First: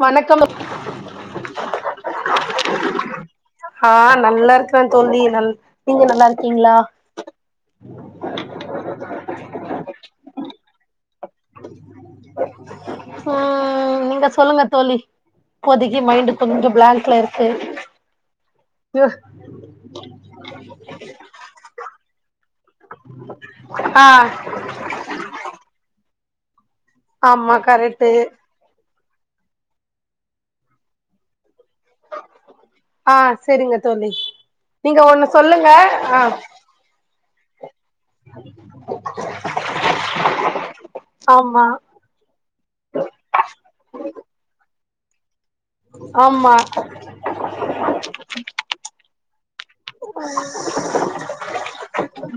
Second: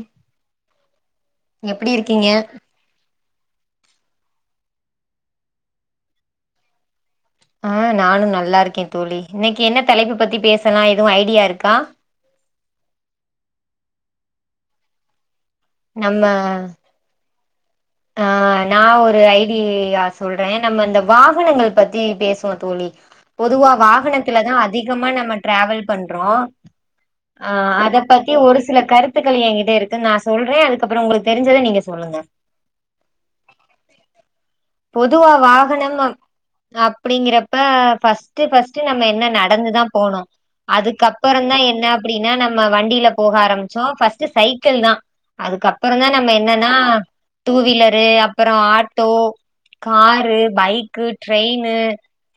வணக்கம் எப்டி இருக்கீங்க? ஆ நல்லா இருக்கற தோழி நல் நீங்க நல்லா இருக்கீங்களா? ஆ நானு நல்லா இருக்கேன் தோழி இன்னைக்கு என்ன தலைப்பு பத்தி பேச இப்பனா எதுவு ஐடியா இருக்கா? ம் நீங்க சொல்லுங்க தோழி இப்போதைக்கு நம்ம மைண்டு கொஞ்சோ பிளாங்க்ல இருக் ச [inaudible] ஆ. நா ஒரு ஐ டி யா... சொல்ற. நம்ம அந்த வாகனங்கள் பத்தி.. பேசுவோ. தோழி பொதுவா ஆ வாகனத்துல தா அதிகமா நம்ம ட்ராவல் பண் ட்ரோ அ ஆமா அத கரெக்ட்டு பத்தி ஒரு சில கருத த்துக்கள் ஏங்கிட்ட இருக்குன் நா சொல்றே அதுக்கப்றொ உங்களுக் தெரிஞ்சத நீங்க சொல்லுங்க ஆ செரிங்க தோழி நீங்க ஒண்ணு பொதுவா சொல்லுங்க வாகனம் அப் ஆ அப்டிங்கிறப்ப ஃபஸ்ட்டு ஃபஸ்ட்டு நம்ம என்ன நடந்துதா போனோ அதுக்கப்பறந்தா ஆமா என்ன அப்புடினா நம்ம வண்டில போக ஆரம்ச்சோ ஃபஸ்ட்டு சைக்கள் தா அதுக்கப்பறந்தா நம்ம ஆமா என்னன்னா டூ வீலரு அப்பறோ auto car bike train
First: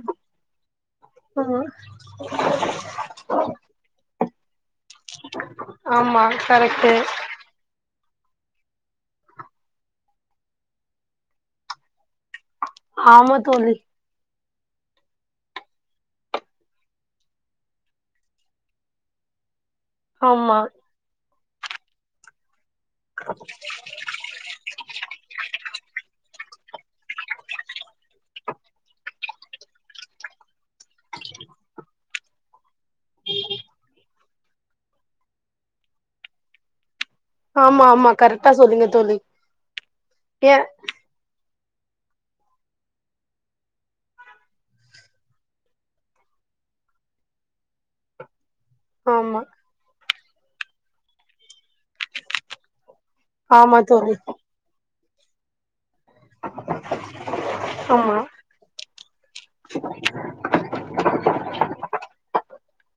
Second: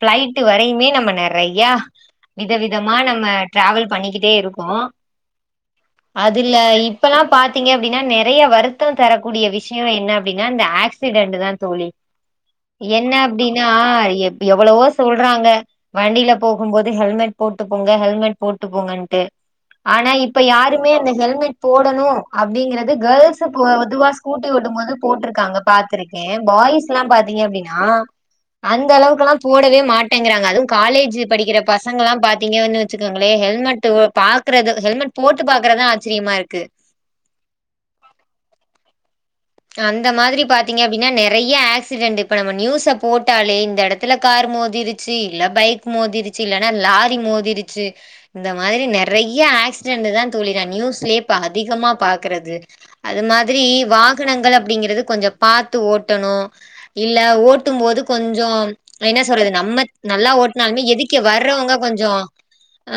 flight வரையுமே நம்ம ம் நெறையா விதவிதமா நம்ம ட்ராவல் பண்ணிக்கிட்டே இருக்கோ ஆமா அதுல கரெக்ட்டு இப்பலா பாத்தீங்க அப்டி நெறைய வருத்தொ தரக்கூடிய விஷ் ஷியொ என்ன அப்டினா இந்த ஆக்சிடென்டு தா தோழி என்ன ஆமா அப்டினா தோழி எப் எவ்ளவோ சொல்றாங்க வண்டில போகும்போது ஹெல்மெட் போட்டு போங்க ஹெல்மெட் போட்டு போங்கன்ட்டு ஆனா இப்ப ஆமா யாருமே அந்த ஹெல்மெட் போடணு அப்டிங்கிற து கேல்ஸ்க்கு பொதுவா கூட்டி விடும்போது போட்டிருக்காங்க பாத்துருக்கேன் பாய்ஸ்ல்லா பாத்தீங்க அப்டினா அந்த அளவுக்ல்லா போடவே மாட்டேங்கிறாங்க அதுவு காலேஜ் படிக்கிற பசங்கலா பாத்தீங்க வந்து வெச்சுக்கோங்களேன் ஹெல்மெட் பா க்கிறது ஹெல்மெட் போட்டு பாக்கறதுதா ஆச்சரியமா இருக்கு ஆமா ஆமா கரெக்டா சொல்றீங்க தோழி அந்த மாதிரி ஏ பாத்தீங்க அப்டினா நெற நெறய ஆக்சிடென்ட் இப்ப நம்ம நியூஸ போட்டாலே இந்த எடத்துல கார் மோதிருச்சு இல்ல பைக் மோதிருச்சு இல்லனா லாரி மோதிருச்சு இந்த மாரி நெறைய ஆமா ஆக்சிடென்டுதா தோழி நா நியூஸ்லயே இப்ப அதிகமா பாக்கறது அது மாதிரி ஆமா தோழி வாக் அப்டிங்கறது கொஞ்ச பாத் து ஓட்டணு இல்ல ஓட்டும் போது ஆமா கொஞ்சோ என்ன சொல்றது நம்மத் நல்லா ஓட்னாலுமே எதிக்க வர்றவங்க கொஞ்சோ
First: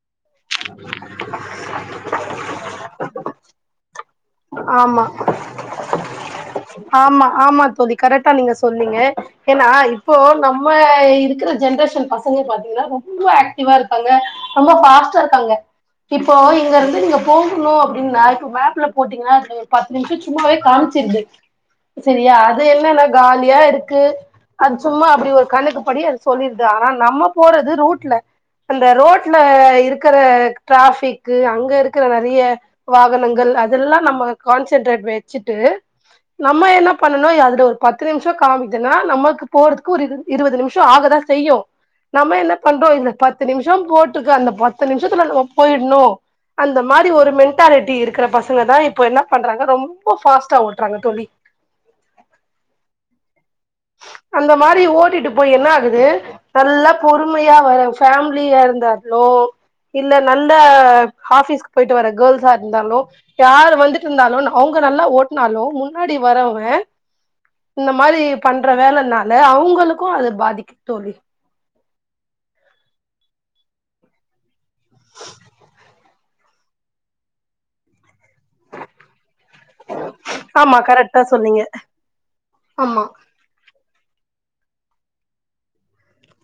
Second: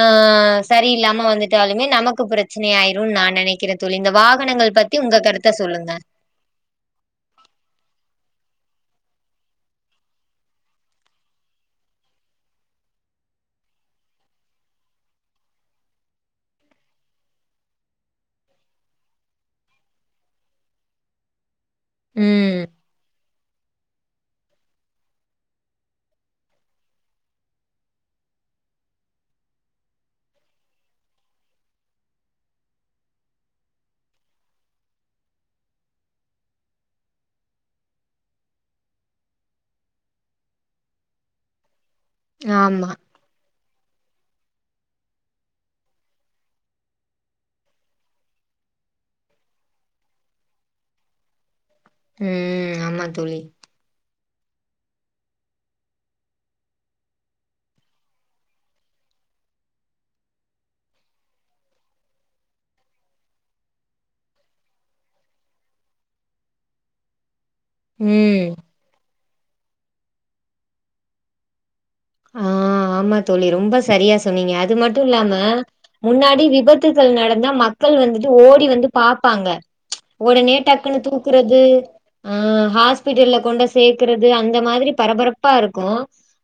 ஆ ‌ஆ அ சரி இல்லாம வந்துட்டாலுமே நமக்கு பிரச்சனை ஆயிருன் நா நெனைக் க்கிறே தோழி இந்தப் வாகனங்கள் பத்தி ஆமா உங்க கருத்த சொல்லுங்க ஆமா ஆமா தோழி கரெக்டா நீ ங்க சொன்னீங்க ஏன்னா இப்போ நம்ம இருக்கற ஜென்ரேஷன் பசங்கள பாத்தீங்கனா ரொம்ப ஏக்டிவ்வா இருக்காங்க ரொம்ப ஃபாஸ்டா இருக்காங்க இப்போ இங்கருந்து நீங்க போகுணு அப்பிடின்னா இப்ப மேப்ல போட்டீங்கன்னா அதுல ஒரு பத்து நிமிஷோ சும்மாவே காமிச்சிருது சரியா ம். அது என்னென்னா காலியா இருக்கு க்கு அது சும்மா அப்டி ஒரு கணக்கு படி அது சொல்லிருக்கு ஆனா நம்ம போறது ரோட்ல அந்த ரோட்ல இருக்குற டிராஃபிக்கு அங்க இருக்குற நெறைய வாகனங்கள் அது அதெல்லாம் நம்ம கான்சென்ட்ரேட் வெச்சுட்டு நம்ம என்ன பண்ணணு அதுல ஒரு பத்து நிமிஷம் காமிக்குதுன்னா நமக்கு போறதுக்கு ஒரு இரு இருபது நிமிஷம் ஆகதா செய்யு நம்ம என்ன பண்றோ ஆமா. இதுல பத்து நிமிஷ் கொஞ்சோ கோட்டுக்கு அந்த பத்து நிமிஷத்துல போயின்னு அந்த மாரி ஒரு மென்டாலிட்டி இருக்கிற பசங்க பசங்க தா இப்ப என்ன பண்றாங்க ரொம்ப பாஸ்ட்டா ஓட்டுறாங்க தோழி ம். ஆமா தோழி. அந்த மாரி ஓட்டிட்டு போய் என்ன ஆகுது நல்ல பொறுமையா வர ஃபேமிலிய இருந்தாலோ இல்ல நல்ல ஆஃபீஸ்க்கு போயிட்டு வர கேல்ஸ்ஸா இருந்தாலோ யாரு வந்துட்டு இருந்தாலு அவுங்க நல்லா ஓட்னாலு முன்னாடி வரவே உம் வேலனால அவுங்குளுக்கூ அது பாதிக் தோழி ஆ ஆமா தோழி ரொம்ப சரியா சொன்னீங்க அது மட்டும் இல்லாம முன்னாடி விபத்துக்கள் நடந்தா மக்கள் வந்து ட்டு ஓடி வந்து பாப்பாங்க உடனே ஆமா டக்குன்னு கரெக்டா சொன்னீங்க தூக்குறது ஆ ஆமா ஹாஸ்பிட்டல்ல கொண்டு சேர்க்றது அந்த இந்த மாதிரி பரபரப்பா இருக்கு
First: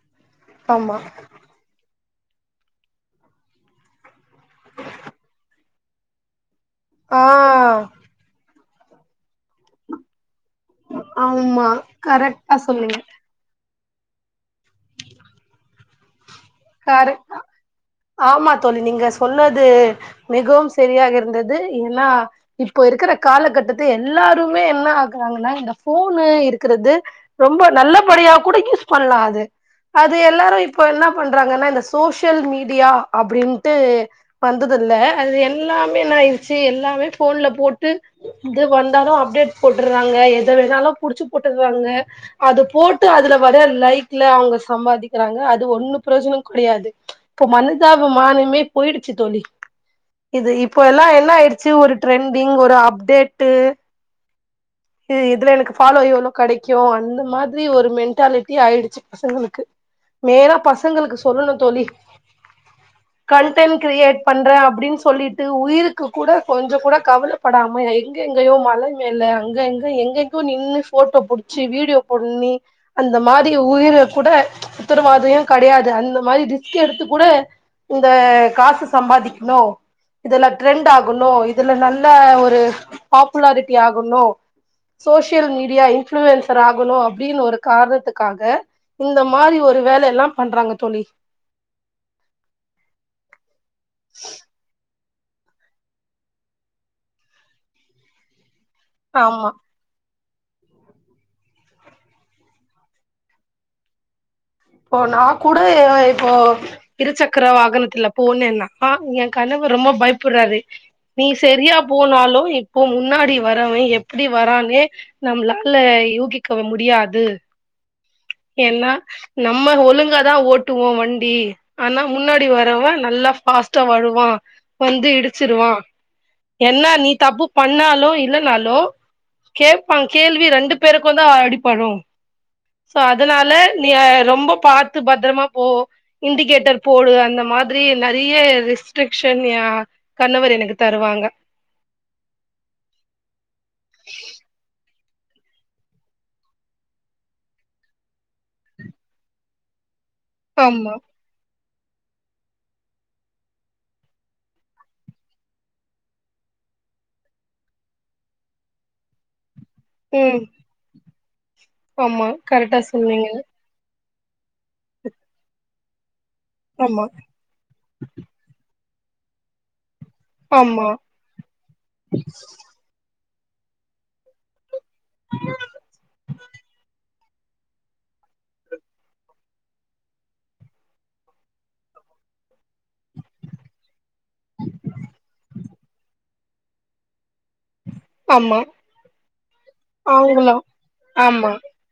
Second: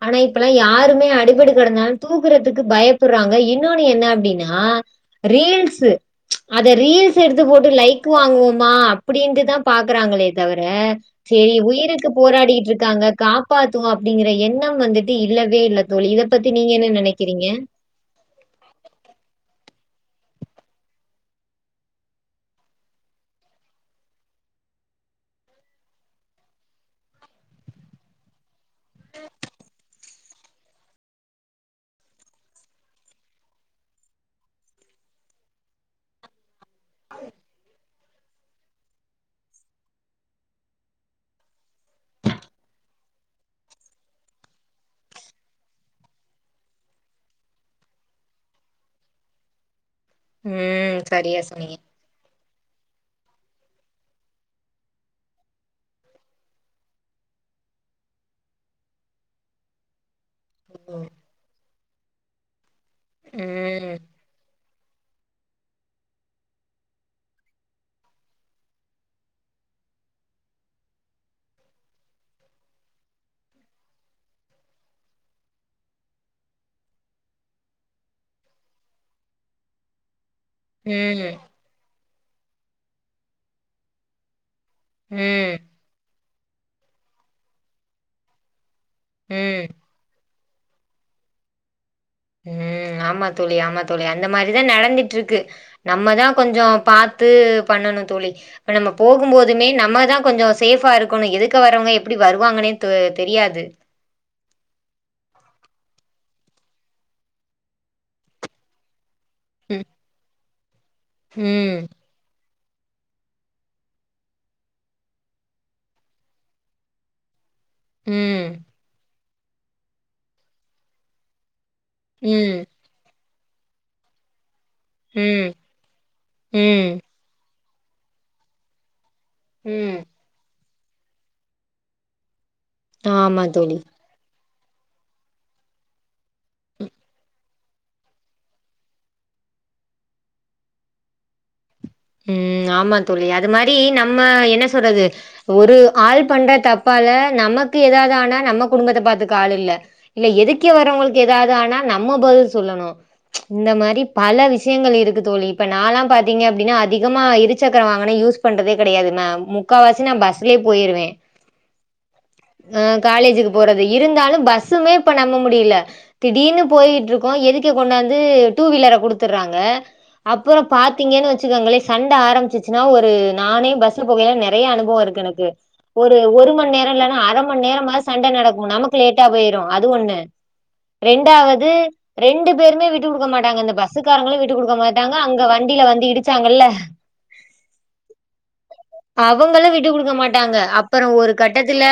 ஆனா இப் அப்பல்லா ஆமா யாருமே அடிப்பட்டு கடந்தாலு தூக்குறதுக்கு பயப்புற்றாங்க இன்னொன்னு என்ன அப்டின்னா ரீல்ஸ்ஸு அத ரீல்ஸ் ஆ எடுத்து போட்டு லைக் வாங்குவோம் மா ஆ அப்டின்டு தா பாக்ராங்களே தவிர சரி ஆமா உயிருக்கு கரெக்டா போராடிட்டு சொன்னீங்க இருக்காங்க காப்பாத் னு அப்டிங்கிற எண்ணம் வந்துட் இது இல்லவே தோழி இத கரக்ட் தா நினைக்கிறீங்க? ஆமா தோழி நீங்க சொன்னது மிகவு சரியாக இருந்தது ஏன்னா இப்ப இருக்குற காலக்கட்டத்து எல்லாருமே என்ன ஆக்குறாங்கன்னா இந்த ஃபோனு இருக்கறது ரொம்ப நல்லபடியா கூட யூஸ் கொல்லாது அது அது எல்லாரு இப்ப எல்லாம் என்ன பண்றாங்கன்னா இந்த சோஷியல் மீடியா அப்டின்ட்டு வந்துதில்ல அது எல்லாமே ஆய்டுச்சு எல்லாமே ஃபோன்ல போட்டு இது வந்தாலு அப்டேட் போட்டுற்றாங்க எத வேணாலு புடிச்சு போட்டுற்றாங்க அது போட்டு அதுல வர லைக்ல அவுங்க சம்பாதிக்கிறாங்க அது ஒண்ணு பிரோஜனம் கிடையாது இப்ப மன்தாப மானமே போயிடுச்சு தோழி இது இப்ப ம். எல்லா என்ன சரியா ஆயிடுச்சு சொன்னீங்க. ஒரு ட்ரெண்டி ஒரு அப்டேட்டு இது இதுல எனக்கு பாலோவ் இவ்ளோ கெடைக்கு அந்த மாதிரி ஒரு மென்டாலெட்டி ஆயிடுச்சு பசங்களுக்கு நேர ம். பசங்களுக்கு சொல்லணும் தோழி கன்டென் ம். கிரியேட் பண்றே அப்டி அப்டின்னு சொல்லிட்டு உயிருக்கு கூட கொஞ்சோ கூட கவலப்படாம எங்க எங்கேயோ மலைங்கள்ல மேல அங்க எங்க எங்கெங்கோ நின்னு போட்டோ புடிச்சி வீடியோ பண்ணி அந்த மாதி உயிரக் குட உத்தரவாதயே கடையாது அந்த மாரி ரிஸ்க் எடுத்து கூட இந்த காசு சம்பாதிக்னோ இதுல டிரெண்ட் ஆகுனோ ம். இதுல நல்ல இதுல ஒரு பாப்புலாரிட்டி ஆகணும் சோஷியல் ம். மீடியா இன் இப்ளுன்சர் ஆகணு அப்டின்னு ஒரு காரணத்துக்காக இந்த மாரி ஒரு வேலயெல்லாம் பண்றாங்க தோழி ம் ஆமா தோழி ஆமாத் தோழி அந்த மாரிதா நடந்திட் ட்ருக்கு நம்மதா கொஞ்சோ பாத்து பண்ணணு தோழி ப்ப நம்ம போகும் ஆமா போதுமே நம்மதா கொஞ்சோ சேஃபா இருக்கணு எதுக்க வரவங்க எப்பிடி வருவாங்கனே தொ தெரியாது இப்போ நா கூட அ இப்போ இருசக்கர வாகனத்துல போனேன்னா எ கணவ ம். ரொம்ப பயப்புர்றாரு நீ ம். செரியா போனாலு இப் ப்போ முன்னாடி வரவே எப்டி வரானே நம்ளால யூகிக்கவ முடியாது ம். என்னா நம்ம ஒழுங்காதா ஓட்டுவோ வண்டி ஆனா முன்னாடி ம் வரவ நல்லாஃப் ஃபாஸ்ட்டா வருவா வந்து ம் இடிச்சிருவா என்னா ம் நீ தப்புப் பண்ணாலு இல்லனாலு கேட்பா ம் கேள்வி ரண்டுப் பேருக்குந்தா அடிப்படு சோ ஆமா அதனால தோழி நீ ஏ ரொம்பப் பாத்து பத்தரமா போ இண்டிகேட்டர் போடு அந்த மாதிரி நெறைய ரிஸ்ட்ரிக்ஸன் எ கணவர் எனக்கு தருவாங்க ம் ஆமா தோழி அது மாரி நம்ம என்ன சொல்றது ஒரு ஆள் பண்ற தப்பால நமக்கு எதாது ஆனா நம்ம குடும்பத்த பாத்துக்க ஆள் இல்ல இல்ல எதுக்கே ஆமா வரவங்களுக் எதாது ஆனா நம்ம பதில் சொல்லணு இந்த மாரி பல விஷ்யங்கள் இருக்கு தோழி இப்ப நாலா பாத்தீங்க அப்டினா அ திகமா இருச்சக்கர வாகனோ யூஸ் பண்றதே கெடையாது மேம் மு க்காவாசி நா ம் பஸ்லியே போயிருவே ஆமா கரெக்ட்டா ஆ சொன்னீங்க. காலேஜுக்கு போறது இருந்தாலு பஸ்ஸுமே இப்ப நம்ப முடியல. திடீனு ஆமா போயிட்ருக்கோ எதுக்க கொண்டாந்து டூவிலர குடுத்துர்றாங்க அப்பறோ ஆமா பாத்தீங்கன்னு வச்சுக்கங்களே சண்ட ஆரம்புச்சிச்சுன்னா ஒரு நானே பஸ்சுபோகயில நெறையா அனுபவோ இருக்கு எனக்கு ஒரு ஒருமண்நேரோ இல்லன்னா அரமணி நேரமாது சண்டை நடக்கு நமக்கு லேட்டாபேயிரும் அது ஒண்ணு ரெண்டாவது ரெண்டு பேருமே விட்டு குடுக்க மாட்டாங்க இந்த பஸ்ஸுக்காரங்களும் விட்டு குடுக்க மாட்டாங்க அங்க வண்டில வந்து இடிச்சாங்கல்ல ஆம்மா அவுங்களு விட்டு குடுக்க மாட்டாங்க அப்பறோ ஒரு ஆமா கட்டத்துல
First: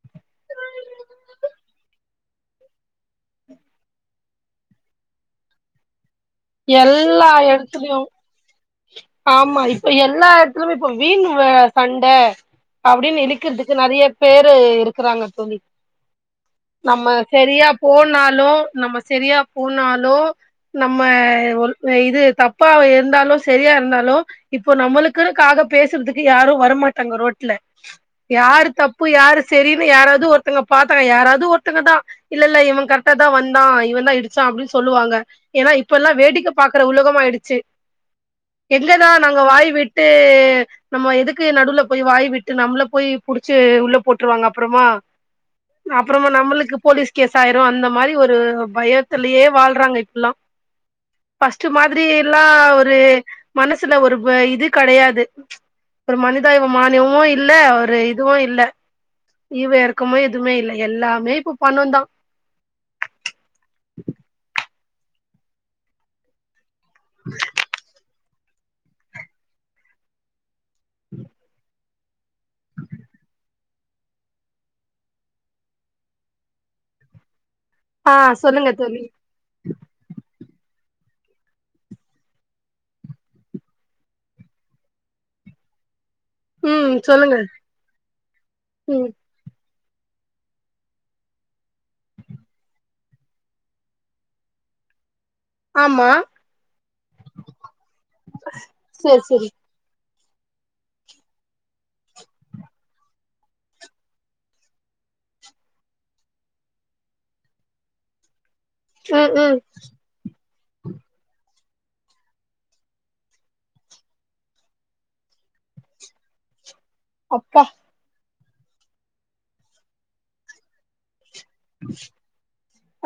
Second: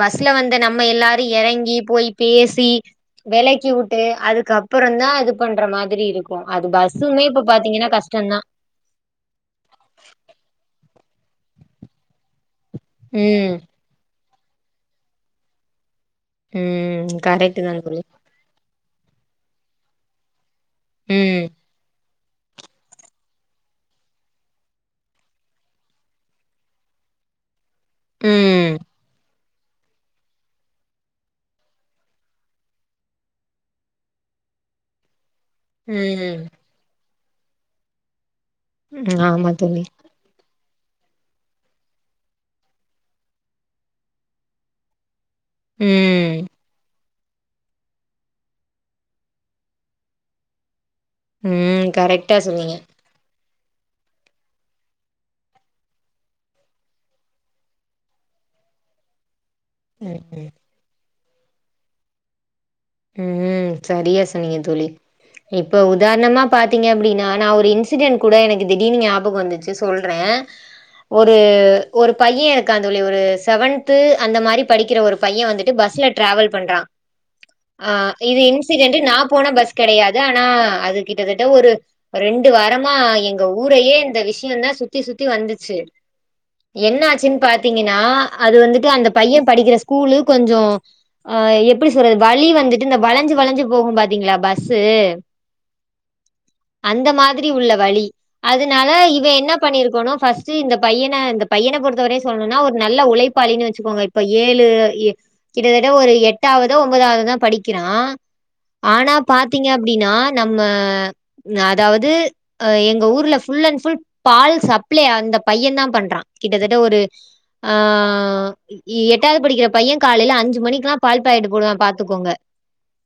பஸ்ல வந்த நம்ம எல்லாரு எறங்கி போய் பேசி வெளக்கி வுட்டு அதுக்குப்பறந்தா இது பண்ற மாதிரி இருக்கும். அது பஸ்மே எல்லா இப்ப பாத்தீங்கன்னா எடத்துலயு கஷ்டந்தா. ஆமா இப்ப எல்லா எடத்துலயுமே வீண் வ சண்ட அப்டின்னு ம். இழுக்கிறதுக்கு நெறையா பேரு இருக்குறாங்க தோழி. நம்ம ம் கரெக்ட்டு சரியா தா தோழி போனாலு நமக் சரியா போனாலோ நம்ம ம் ஒரு இது தப்பாவே இருந்தாலு சரியா இருந்தாலோ இப்போ நம்மளுக்குன்னுக் காக பேசுறதுக்கு யாரும் வரமாட்டாங்க ரோட்ல யாரு ம் தப்பு யாரு சரின்னு யாராவது ஒருத்தங்க பாத்தங்க யாராவது ஒருத்தங்கதா இல்ல இல்ல இவன் கரெக்டாதா வந்தா இவன்தா இடிச்சான் அப்டின்னு சொல்லுவாங்க. ஏன்னா இப்ப எல்லா ம் வேடிக்க பாக்குற உலகமாயிடுச் செரி எங்கதா ம் நாங்க ஆமா வாய் தோழி விட்டு நம்ம எதுக்கு நடுவுல போயி வாய் விட்டு நம்மள போய் புடிச்சு உள்ள போட்டுருவாங்க அப்பறமா அப்பறமா ம் நம்மளுக்கு போலீஸ் கேஸ் ஆயிரு அந்த மாரி ஒரு பயத்துலையே வாழ்றாங்க இப்பல்லா ஃபர்ஸ்ட் ம் மாதிரி கரெக்டா எல்லா சொன்னீங்க ஒரு மனசுல ஒரு இது கெடையாது ஒரு மனிதாபிமானியமு இல்ல ஒரு இதுவு இல்ல ஈவு எறக்கமு ம் எதுவுமே இல்ல எல்லாம் மே இப்ப பணெந்தா ம் சரியா சொன்னீங்க தோழி இப்ப உதாரணமா பாத் ங்க அப்படினா நா ஒரு இன்சிடென்ட் கூட எனக்கு திடீர்னு ஞாபகம் வந்துச்சு சொல்ற ஒரு ஒரு பையன் எனக்கு [unintelligible] ஒரு செவன் தத்து அந்த மாரி படிக்கிற ஒரு பையன் வந்துட்டு பஸ்ல டிராவல் பண்றா ஆஹ் ஆ இது சொல்லுங்க இன்சிடென்ட் தோழி நா போன பஸ் கிடையாது ஆனா அது கிட்டத்தட்ட ஒரு ரெண்டு வாரமா எங்க ஊரையே இந்த விஷயந்தான் சுத்தி சுத்தி வந்துச்சு ம் என்ன சொல்லுங்க ஆச்சுன்னு பாத்தீங்கன்னா அது வந்துட்டு அந்த ம் பையன் படிக்கிற ஸ்கூ கூலு கொஞ்சோ அ எப்படி சொல்றது வழி வந் வந்துட்டு இந்த வளஞ்சு வளஞ்சு போகும் பாத்தீங்களா பஸ்சு ஆமா அந்த மாதிரி உள்ள வழி அதுனால சேரி இவ சேரி என்ன பண்ணிருக்கணு பர்ஸ்ட் இந்த பையன இந்த பையன பொறுத்தவரையு சொல்லணுனா ஒரு நல்ல உழைப்பாளினு வெச்சுக்கோங்க இப்ப ஏழு ஏ கிட்டத்தட்ட ஒரு எட்டாவதோ ஒன்பதாவதோ தா படிக்கிறா ஆனா ம் ம் பாத்தீங்க அப்படினா நம்ம அதாவது எங்க ஊர்ல ஃபுல் அன் ஃபுல் பால் சப்ளை அந்த பையன் தா பண்றான் கிட்டத்தட்ட எந்த ஒரு அப்பா ஆ எட்டாவது படிக்கிற பையன் காலையில அஞ்சு மணிக்கெல்லா பால் சைடு போடுவா பாத்துக்கோங்க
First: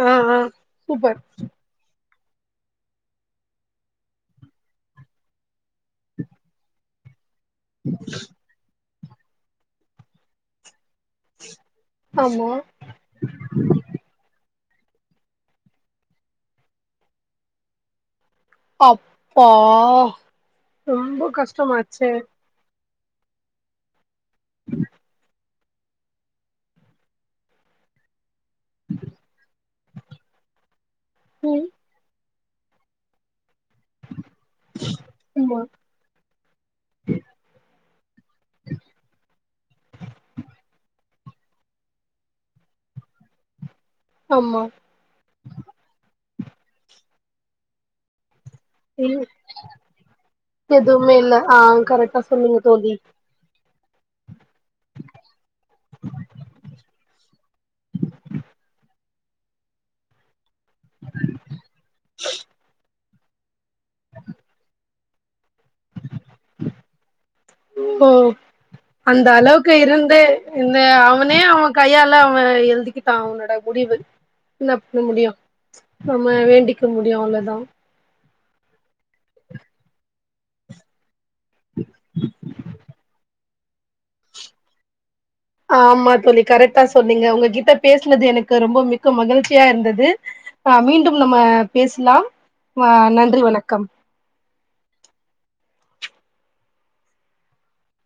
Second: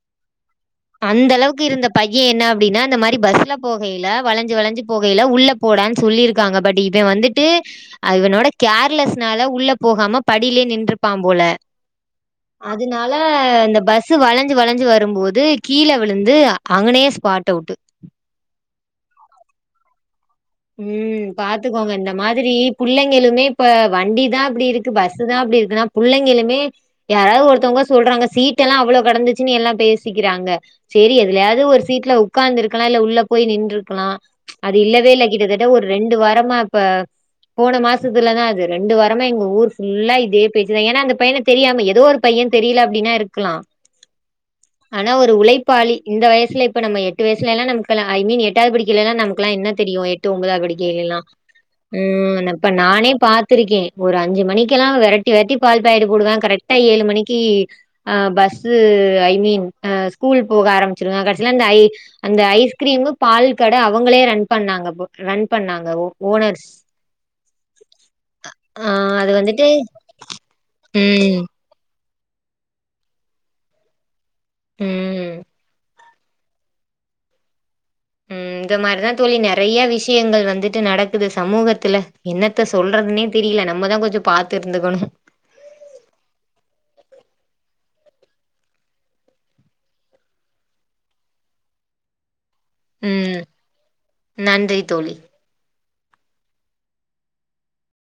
ஆ ஆ கூப்பிர்ற அந்த அளவுக்கு இருந்த பையன் என்ன அப்படின்னா இந்த மாரி பஸ்ல போகையில வளஞ்சு வளஞ்சு போகையில உள்ள போடானு சொல்லிருக்காங்க பட் இவ வந்துட் டு இவனோட கேர்லஸ் னால உள்ள போகாம படியிலே நின்று பாம் போல ஆமா அதனால இந்த பஸ் வளஞ்சு வளஞ்சு வரும்போது கீழ விழுந்து அங்கனயே ஸ்பாட் அவுட்டு் அப்பா ம் ரொம்ப பாத்துக்கோங்க கஷ்டமாச்சே இந்த மாதிரி புள்ளைங்களுமே இப்ப வண்டி தா அப்படி இருக்கு பஸ் தா அப்படி இருக்குன்னா பிள்ளைங்களுமே யாராவது ஒருத்தவங்க சொல்றாங்க சீட் ட்டுல்லா அவ்ளோ கடந்துச்சுன்னு எல்லா பேசிக்கிறாங்க சேரி எதிலியாவது ம் ஒரு சீட்ல உ உட்காந்து இருக்கலா இல்ல உள்ள போய் நின் ன்று இருக்கலா அது இல்லவே இல்ல ஆமா கிட்டத்தட்ட ஒரு ரெண்டு வாரமா இப்ப போன மாசத்துலதா அது ரெண்டு வாரமா எங்க ஊர் ஃபுல்லா இதே பேச்சுதான் ஏா அந்த பையனை தெரியாம ஏதோ ஒரு பையன் தெரியல அப்படின்னா இருக்கலா ஆமா ஆனா ஒரு உழைப்பாளி இந்த வயசு இல்ல இப்ப நம்ம எட்டு வயசுலலாம் நமக்குல ஐ மீன் எட் எட்டாவது படிக்கலேனா ம் நமக்குலா என்ன தெரியு எட் எதுவுமே இல்ல ஆ கரெக்டா சொன்னீங்க தோலி கத்துருக்கே ஒரு அஞ்சு மணிக்கெல்லா வெரட்டி வெரட்டி பால் பக்கெட்டு போடுவே கரெக்டா ஏழு மணிக்கு ஆ bus I mean a school போக ஆரமிச்சிருவே கடைசில அந்த ஐ அந்த ஐஸ்கிரீமு பால்ப் கட அவங்களே ரன் பண்ணாங்க வன் ஓ ஆ அந்த அது வந்துட்டு அளவுக்கு இருந்து இந்த அவனே ம், அவ கையாள [unintelligible] அவன் எழுதிக்கிட்டா அவனோட முடிவு என்ன பண்ண முடியோ ம், நம்ம வேண்டிக்க முடியோஅவ்ளதா ம் இந்த மாரிதா தோலி நறைய விஷ் விஷயங்கள் வந்துட்டு நடக் குது சமூகத்துல என்னத்த சொல்றதுனேத் தெரில நம்மதா கொஞ்சோ பாத்து இருந்துக்கணோ ஆமா தோழி கரெக்டா சொன்னீங்க உங்ககிட்ட பேசுனது எனக்கு ரொம்ப மிக்க மகிழ்ச்சியா இருந்தது ஆஹ் மீண்டும் நம்ம பேசலாம் ஆஹ் ம். நன்றி வணக்கம் நன்றி தோழி